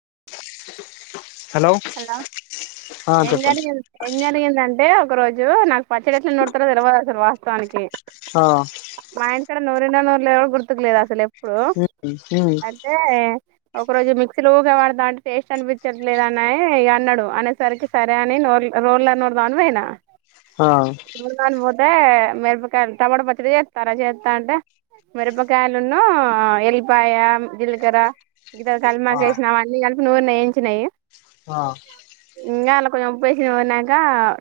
[inaudible] Hello ఆ ఏం చెప్పండి జరిగింది ఏం జరిగిందంటే ఒక రోజు నాకు పచ్చడి ఎట్ల నూరుతారో తెలవదు అస్సలు వాస్తవానికి హ నూరిన నోరలేదు గుర్తుకు లేదా అసలు ఎప్పుడు ఉమ్ ఉమ్ అయితే ఒక రోజు మిక్సీల ఊకే పడతంటే టేస్ట్ అనిపించట్లేదు న్నాయి అన్నాడు అనేసరికి సరే అని రోళ్ళ నురుదామని పోయిన ఆ నూరడానికి పోతే మిరపకాయలు టమాటా పచ్చడి చేస్తానా చేస్తాఅంటే మిరపకాయలున్ను ఎల్లిపాయ జీలకర్ర ఇత ఆ కలిమాకేసిన అవన్నీ కలిపి నూనిలో ఎయించినాయి ఆ ఇంగా అల్లా కొంచెం ఉప్పు వేసి నూరినంక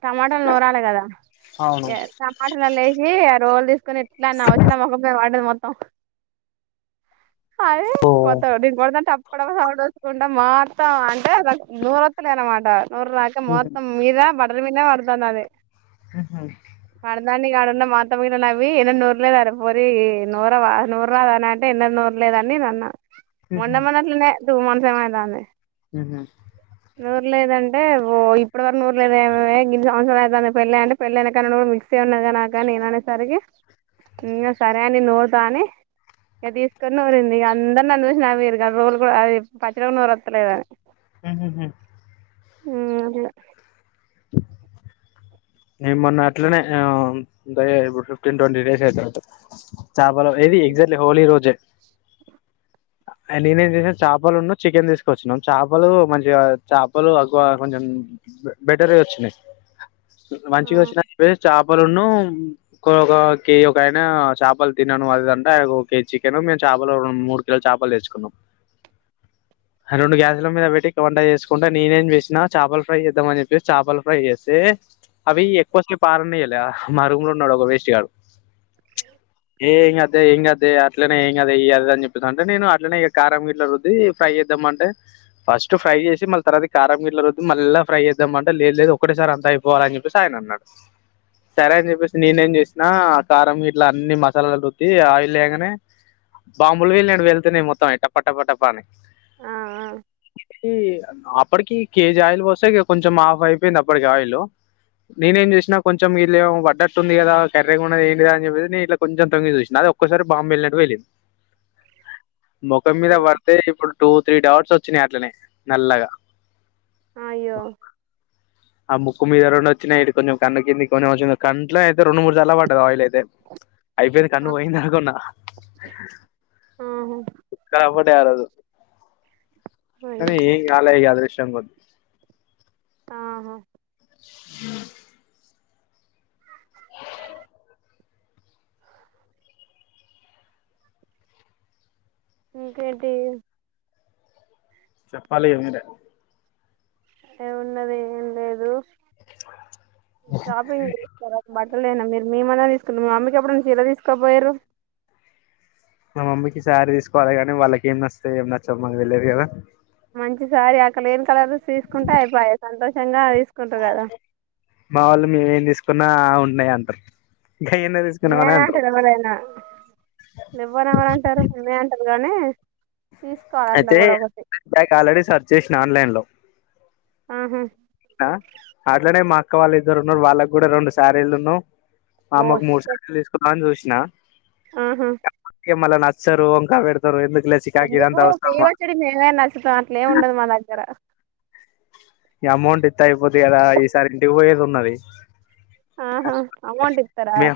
టమాటాలు నూరాలి కదా అవును టమాటాలల్ల వేసి రోల్ క్కని ఎట్లాన్నా వచ్చి నా మొకం మీద పడ్డది మొత్తం అది ఓ మొత్తం నేను కొడతా అంటే టప్ప టప్ప సౌండ్ ఒచ్చుకుంటా మొత్తం అంటే నూరు ఎత్తలే అన్నమాట నూరాక మొత్తం మీద బట్టల మీదనే పడతాంది అది ఊహ్మ్మ్ దాం ఆడున్న మా అత్తమ్మ గిన నవ్వి ఎన్నడు నూరలేదనే పోరి నూరవా నూరరాదా అని అంటే ఎన్నడు నూరలే లేదని నేనన్న మొన్న మొన్నఅట్లా టూ మంత్స్ ఏమో అయితాంది ఊహ్మ్మ్ నూరు లేదుదంటే ఓ ఇప్పుటి వకు నఊరు లేద ఏమ ఇ సంవత్సర అవుతుంది పెళ్ళి అంటే పెళ్ళనా కాన్నా మిక్ ఉన్నద నాక నేన అనేసరికి ఇ సరే అని నోడతా అని ఇక తీసుకొని ఊరింది ఇక అందరిని అ చూసిిన మీరు కానీ రోజులు కూడా అది పచ్చడికుడా నరస్తలేదని హ్మ్ హ్మ్ హ్మ్ ఈరోజే నేన్ మొన్న అట్లనే అ అంటే ఫిఫ్టీన్ ట్వంటీ డేస్ అయితంటే చాపలో ఏది ఎగ్జాక్ట్లీ హోలీ రోజే [inaudible] నేనే ఏం చేసాను చేపలు ఉన్నా చికెన్ తీసుకొ వచ్చినను చేపలు మంచిగా చేపలు ఎక్కువ కొంచెం బెటరీ వచ్చినాయి [inaudible] మంచిగా వచ్చిన అ చాప పలున్న ఇంకొక కే ఓకే ఆయనా చేపలు తినన్నాను అదింటే కే చికెన్ మే చే చపలో మూడు కేజీ చేపలు తెచ్చుకునం రెండు గ్యాసుల మీద పెట్టి వంట చేసుకుంటే నేనేం చేసిన చాపల ఫ్రై చేద్దామ అని చెప్పేసి చాపల ఫ్రై ఎస్తే అవి ఎక్కువసేపు అరనీయ్యలే అహ్ మా రూమ్ లో ఉన్నాడు ఒక వేస్ట్ కాడు హ ఏ ఏం గాదే ఏం గాదే అట్లనే ఏం గాదు ఏయ్యి అది అది అని చెప్పేసి అంటే నేను అట్లనే ఇగ కారం గిట్ల రుద్ది ఫ్రై ఎత్ చేద్దామంటే ఫస్ట్ ఫ్రై చేసి మళ్ళ తరువాత కారం గిట్ల రుద్ది మళ్ళ ఫ్రై చేద్దామంటే లేదు లేదు ఒకేటేసారి అంతా అయి గోర అని చెప్పేసి ఆయన అన్నాడు. సరే అని చెప్పేసి నేనేం చేసినా ఆ కారం ఇట్లా అన్ని మసాలాలు గిట్ల రుద్ది ఆయిల్ లేయంగనే బాంబులు వేలనట్టు వేళ్తున్నాయి మొత్తం ట్టప్ప ట్టప్ప ట్టప్ప అని ఆ షి అప్పటికి కె జి జే ఆయిల్ ఓస్తే ఇగ కొంచెం ఆఫ్ అయిపేయింది అప్పటికి ఆయిలు నేనేం ఏంజేసినా కొంచెం ఇళ్ళఏమో పడ్డట్టుంది కదా కర్ర గా ఉన్నది ఏంటిదనీ చెప్పేసి నేను ఇట్లా కొంచం తొంగి సుషిన అది ఒక్కా క్కసారి బాంబు బెలినట్టు బేళ్ళింది. ముఖం ఆ మీద పడితే ఇప్పుడు టూ త్రీ డాట్స్ చ్చినయట్లనే నల్లగా అయ్యో ఆ ముక్కు మీద రెండు వచ్చినాయి. ఇటు కొంచం కన్న కింది కొనీ వచ్చింది. కంట్లో అయితే రెండు మూడు సల్లా పడ్డది ఆయిల్ అయి అయిపెంది కన్ను ఆహా ఓయ్యింది అనుకున్నా సుక్కలువడ్డాయిఆ రోజు అయ్యో కానీ ఏంగాలే అదృష్టం కొద్ది ఆహా హ ఇంకేంటి చెప్పాలి ఇగ మీరే ఏమున్నది ఏం లేదు. షాపింగ్ చేస్తారా? బట్ లేనా మీరు మేమన్నా తీసుకుందుము మీ మమ్మీకి ఎప్పుడున్న చీర తీసుకోపోయరు. మా మమ్మీకి శారీ తీసుకోవాలి గానీ వాళ్ళకి ఏం నచ్చుతాయో ఏమి నచ్చవో మాకు తెలీయదు కదా మంచి సారి అక్కడ లేని కలర్ తీసుకుంటే అయిపయా సంతోషంగా తీసుకుంటారు కదా. మా వాళ్ళు మేమేం తీసుకున్నా ఉన్నాయి అంటరు. ఉన్నాయనే అంటారు ఎవరైనా లెవ్వను ఎవరంటారు ఉన్నాయి అంటరు. గానే అయితే బ్యాక్ ఆల్రెడీ సెర్చ్ చేసిన ఆన్లైన్ లో ఆహా ఆ అట్లనే మా అక్క వాళ్ళ ఇద్దరు ఉన్నారు వాళ్ళకి కూడా రెండు సారీళ్లు ఉన్ను మా ఓ అమ్మ కు మూడు షట్ సారీలు తీసుకుందామని చూసిన ఆహా మళ్ళ నచ్చారు వంకాలు వేడతరు ఎందుకు? ఎందుకు ఫ్రీగా వచ్చడి మేమేం నచ్చుతాం అట్లేం ఉండదు మా దగ్గర ఈ అమౌంట్ ఇంత అయిపొద్ది కదా ఈసారి ఇంటికి పోయేది ఉన్నది. అ ఆహా అమౌంట్ ఇస్తారా మే మేయా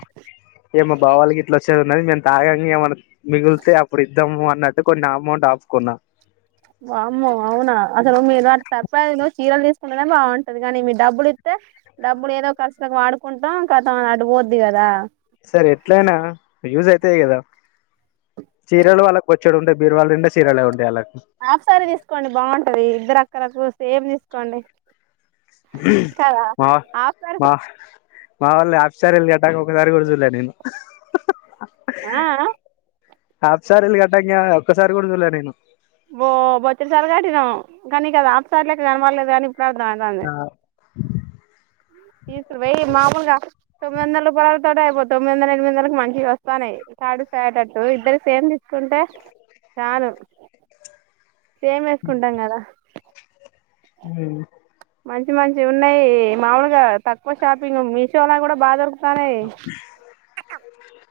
ఇగ బావోల్లు గిట్లా వచ్చేదున్నది మే తాగాంగా ఏమన మిగిలితే అప్పుడు ఇద్దాము అన్నట్టు కొన్ని అమౌంట్ ఆపుకున్నా వామ్మో అవునా అసలు మీరు అ సర్ప్రైసులు చీరలు తీసుకుంటేనే బాగుంటది కానీ మీ డబ్బులు ఇస్తే డబ్బులు ఏదో ఖర్చులకి వాడుకుంటాం. కతం అది అటు పోద్ది కదా సరే ఎట్లైన యూజ్ అయితాయి కదా చీరలు వాళ్ళకి బో చ్చేడివుంటాయి బీరువాలనిండా చీరలే ఉంటాయి అలా హాఫ్సారి తీసుకోండి బాగుంటది ఇద్దరు అక్కలకు సేమ్ తీసుకోండి. కదా మా హాఫ్ సారీ మా హ్ మా వొళ్ళు ఆఫ్ శారీలు గట్టంగా ఒకసారి కూడా సులే నేను ఆ ఆ హాఫ్ సారీలు గట్టంగా ఒక్కసారి కూడా చూలే నేను ఓ బొచ్చడుసార్లు కటినాం కానీ నీకా ఆఫ్సార్ల్లెక్క కనబడలేదు గానీ ఇప్పుడు అర్థం అయితాంది ఆ తీసురు వెయ్యి మామూలుగా తొమ్మి వందల రూపాయలతోటే అయిపో తొమ్మిది వందల ఎనిమిది వందలకి మంచిగా వస్తానయ్ సాటిస్ఫై అయ్యో టట్టు ఇద్దరి సేమ్ తీస్కుంటే చాలు సేమ్ ఎస్కుంటాం కదా ఉ మంచి మంచి ఉన్నాయి మాములుగా తక్కువ షాపింగ్ మీషో లో కూడా బా దొరుకు తనాయ్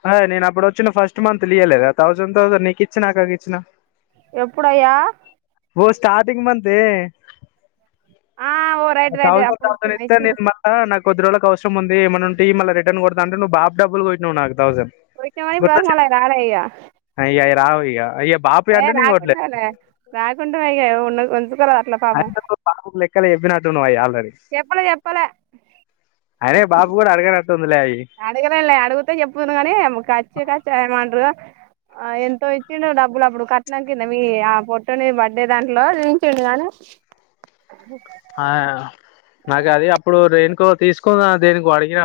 అదే నేను అప్పుడు వచ్చిన ఫస్ట్ మంత్ లో ఇయ్యలేదా థౌసండ్ థౌసండ్ నీకు ఇచ్చిన అక్కకిచ్చిన ఎప్పుడయ్యా ఓ స్టార్టింగ్ మంతే ఆ ఓ రైట్ రైట్ థౌసండ్ అప్పుడు థౌసండ్ ఇచ్చిన ఇత్తే ఇచ్చిన నేన్ మల్ల నాక్ కొది రోలకి అవసరం ఉంది ఎమన్న ఉంటే ఇయ్ మళ్ళ రిటర్న్ గొడతా అంటే నువ్వు బాబ్ డబ్బులు కొట్టినావు నాకు థౌసండ్ ఇచ్చినవు కానీ ఇప్పటివరకు మళ్ళ గుర్తొచ్చిందా అవి రాలే ఇగ అయి అయి రావు ఇగ బాపయ అంటే నేను కోట్లేదు ఉండవయ్య ఉన్నది కొంచెం ఇంక రాట్లే పాపం అయినా నువ్వు బాపుకి లెక్కలు చెప్పినట్టు నువ్వు అయి ఎప్పుడు చెప్పలె అరే బాబు గూడా అడగర అడగడంలే అడిగుతే చెప్తును గానీ ఖచ్చి ఖచ్చి ఏమంట్రు ఆ ఎంతో ఇచ్చిండు డబ్బులు అప్పుడు కట్నం కింద మీ ఆ పొట్టోని బర్త్డే దాంట్లో చూయించిండు గానీ ఆ నాకు అది అప్పుడు రేనుకో తీసుకున్న దేనికో అడిగిన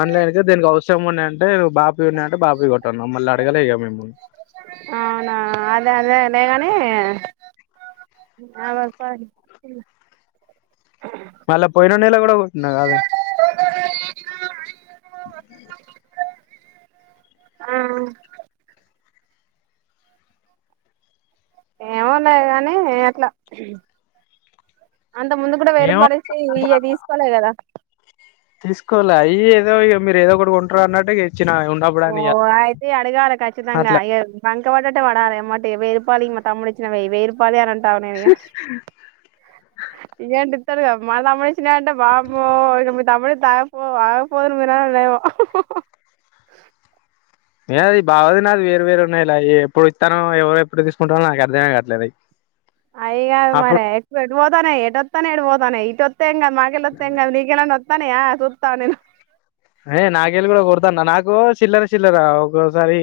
ఆన్లైన్ కే దేనికో అవసరం ఉన్నాయ అంటే బాపి ఉన్నాయ్ అంటే బాపి కొట్ట అన్నవ్ మళ్ళ అడగలే ఇగ మేము అవునా అదే అదే లే గాని ఏ అవర్ పాడు మళ్ళా పోయిన నేల గూడా కొట్టిన్నా గాదే ఆ ఏమో లేదు కానీ అట్ల అంత ముందు కూడా వెయ్యి ఏమో రూపాయలు ఇచ్చి ఇయ్యె తీసుకోలే కదా తీసుకోలే అయ్ ఏదో ఇగ మీరు ఏదో కొంట్రు అన్నట్టు ఇగ ఓ అయితే అడగాలి ఖచ్చితంగా అట్లా ఇక్కవడట్టే వడాలి ఎమ్మటే వేయిరూపలి మా తమ్ముడి ఇచ్చిన వేయి రుపలి అని అంటే తావ్ నేనేగ ఏంటి ఇత్తడు గ మా తమ్ముడు ఇచ్చినీయంటే వామ్మో ఇగ మీ తమ్ముడు ఇత్తే ఆగపో ఆగకపోదురు మీ న్నాన ఏమో ఏయ్ బావది నాది వేరు వేరు ఉన్నయ్ లే అయి ఎప్పుడు ఇత్తనో ఎవరు ఎప్పుడు తీసుకుంటానో నాకు అర్థమె కాట్లేదు అయ్ అయ్ గాదు మరి అయ్ ఎప్పుడు ఎటు పోతనై ఎటు వత్తనై ఎటు ఓతన్నయ్ తెంగాద్ మాకెలొ తెంగాద్ నీకేనా నొత్తన్నయా సుత్త ఆగు నేను అయిన నాగేలు గూడ కొడతన్న నాకు చిల్లర చిల్లర ఒకోసారి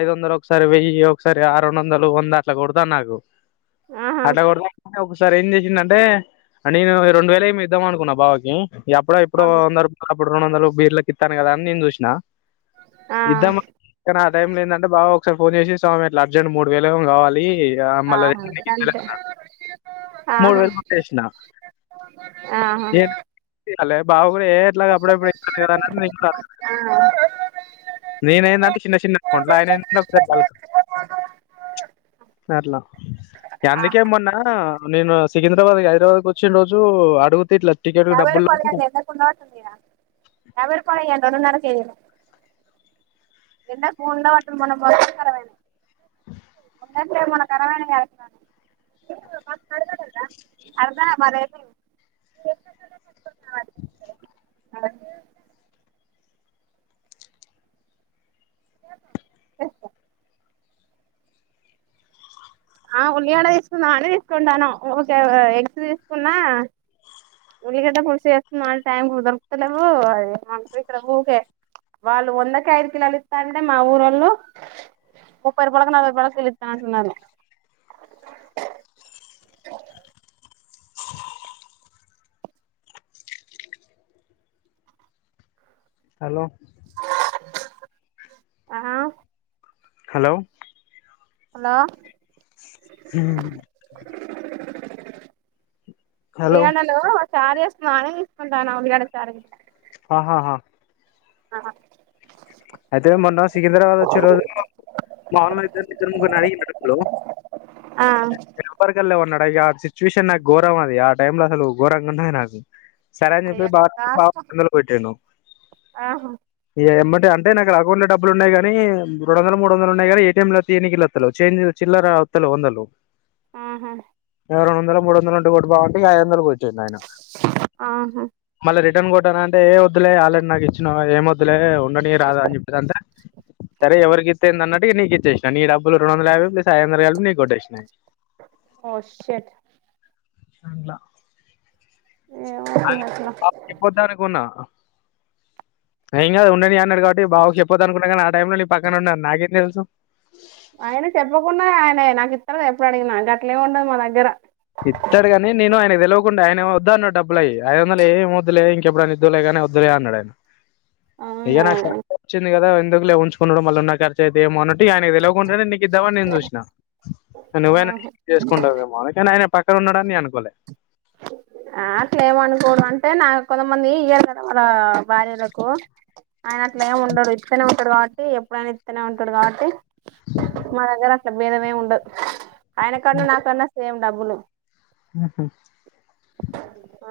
ఐదొందలు ఒకసారి వెయ్యి ఒకసారి ఆ రెండొందలు వంద అట్లా గొడతారు నాకు ఆహా అట్ల గొడితే ఒకసారి ఏం జెస్ ఇన్ని నంటే నేను రెండు వేలు ఏమో ఇద్దాం అనుకున్నా బావకి ఇగ అప్పుడో ఇప్పుడో వంద రూపాల్ అప్ రెండు వందలు బీర్లకి ఇత్తాను కదా అని నేను జూసినా ఆ ఇద్దామా ఆ టైంలో ఏందంటే బావ ఒకసారి ఫోన్ చేసి స్వామి అట్ల అర్జెంట్ మూడు వేలు ఏమో గావాలి ఇగా మళ్ళ ఆహా తెచ్చి నీకిత్తలే గంతే అన్నాడు మూడు ఆహా వేలు కొట్టేసిన ఆహా హలో బావ గూడ ఏ ఎట్లా అప్పుడప్పుడు ఇత్తను కద అన్నాడు నేను గూడా అడగలేదు ఆ నేనైందంటే చిన్న చిన్న ఫం ఆయన ఏందంటే అట్లా అందుకే మొన్నా నేను సికింద్రాబాద్ హైదరాబాద్కి వచ్చిన రోజు అగుతే ఇట్ల యాభై రూపాయ అంటే ఏమనుకున్నారు అన్నయ్య యాభై రూపాయలు ఇయ్యండి రెండున్నర కేజీలు ఎండకు ఉండబట్టి మొన్న ఖరాబ్ అయింది మన కరాబైన [unintelligible] మ అద అర్ద [unintelligible] మన ఆ ఉల్లిగడ్డ తీసుకుందాం అని తీసుకుంటాన్నం ఊకే ఎగ్స్ తీసుకున్నా ఉల్లిగడ్డ పులుసు చేస్ టైంకు దొరుకుతలెవ్వు అదే మ ఊకె వాళ్ళు వందకి ఐదు కిలోలు ఇస్తాం అంటే మా ఊరోళ్ళు ముప్పై రూపాలకు నలభై నలభై రూపాయలకు కిలా ఇస్తా అంటున్నారు హలో ఆహా హలో హలో హ్మ్ ఉల్లిగడ్డలు చారు చేసుకుందామని తీసుకుంటన్న ఉల్లిగడ్డ చారు ఆహాహా అయితే మొన్న సికింద్రాబాద్ వచ్చే రోజు మా ఆమ్ ఇద్దరికిద్దరు ను [unintelligible] లో ఆ ఇగ ఆ సిచ్యువేషన్ నాకు ఘోరం అది ఆ టైమ్ లో అసలు ఘోరంగా ఉన్నది నాకు సరే అని అయ్యో చెప్పేసి బా బావ కాస్త తొందర పెట్టిండు ఆహా ఇగ ఎంబడి అంట నాకు అకౌట్ డబ్బులు ఉన్నయి గని రెండు వందలో మూడు వందలో ఉన్నాయి గని ఏటీఎం ల తీయనికి ఇల్ల అత్తలేవ్ చేంజ్ చిల్లర అవ వందలు ఆహా ఆ రెండు వందలో మూడు వందలో ఉంటే కొట్టు బావంటే ఇగ ఐదు వందలు కొట్టిండాయన ఆహా మల్ల రెండు టన్ కొట్టన అంటే ఏ వద్దులే ఆల్రెడీ నాకు ఇచ్చినావ్ కదా ఏం వద్లే ఉంచ్ రాదా అని చెప్పసి అంటే సరే ఎవరికి ఇస్తే ఏందన్నట్టు ఇగ నీకు ఇచ్చేసిన నీ డబ్బులు రెండు వందల యాభై ప్లస్ అయిదు వందలు కలుపి నీకొట్టేసిన ఓ షట్ అట్లా ఏమో ఇగ అట్లా ఏం కాదు ఉండని అని ఉన్నరు కాబట్టి బావకి చెప్పదనుకున్నా కానీ ఆ టైంలో నీ పక్కన ఉన్నా అని నాకేం తెలుసు ఆయన చెప్పకుండా ఆయనే నాకు ఇత్తరు ఎప్పుడడిగినా గట్లే ఉండదు మా దగ్గర ఇత్తడు గని నేను ఆయనకు తెలవకుండా ఆయనేమో వద్దన్నడు డబ్బుల అయి ఐదు వందలు ఏం వద్దులే ఇంకెప్పుడైనా ఇదువులే గానీ వద్దులే అన్నడు ఆయ ఇగ అవునా నాకు వచ్చింది కదా ఎందుకు లే ఉంచుకునుడు మల్ల ఉన్న ఖర్చ అయితేయేమో అన్నట్టు ఇగ ఆయనకు తెలియకుంటనే ఇద్దమని నేను చూసిన నువ్వైనా చేసుకుంటావేమో కానీ ఆయన పక్క ఉన్నడని నేను అనుకోలే ఆ అట్లేమనుకోడు అంటే నా కొంతమంది ఇయర్ కదా వాళ్ళ భార్యలకు ఆయన అట్లా ఏం ఉండడు ఇస్తనే ఉంటడు కాబట్టి ఎప్పుడైనా ఇస్తనే ఉంటడు కాబట్టి మా దగ్గర భేదమేం ఉండదు ఆయన కన్నా నాకన్నా సేమ్ డబ్బులు ఉహు ఆ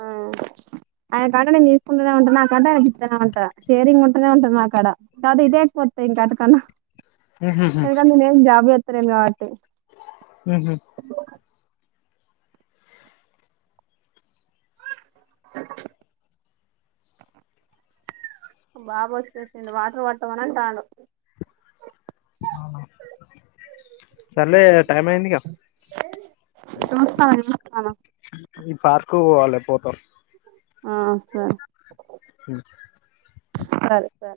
ఆయన కంట నే తీసుకుంటూనే ఉంట నా కంట ఆయన ఇస్తనే ఉంటా షేరింగ్ ఉంటూనే ఉంటది నాకాడ తర్వాత ఇదే ఇంకా అటకన్నా ఉహుహు ఎందుకంట నేనే ఏం జాబ్ చేస్తలేను కాబట్టి ఉహు బాబు వచ్చేసిండు వాటర్ పట్టమనంటాండు సర్లే టైం అయింది గా చూస్తాన్నా ఎదురుచూస్తున్నాను పార్కుకు పోవాలే పోత ఆ సర్ సరే సరే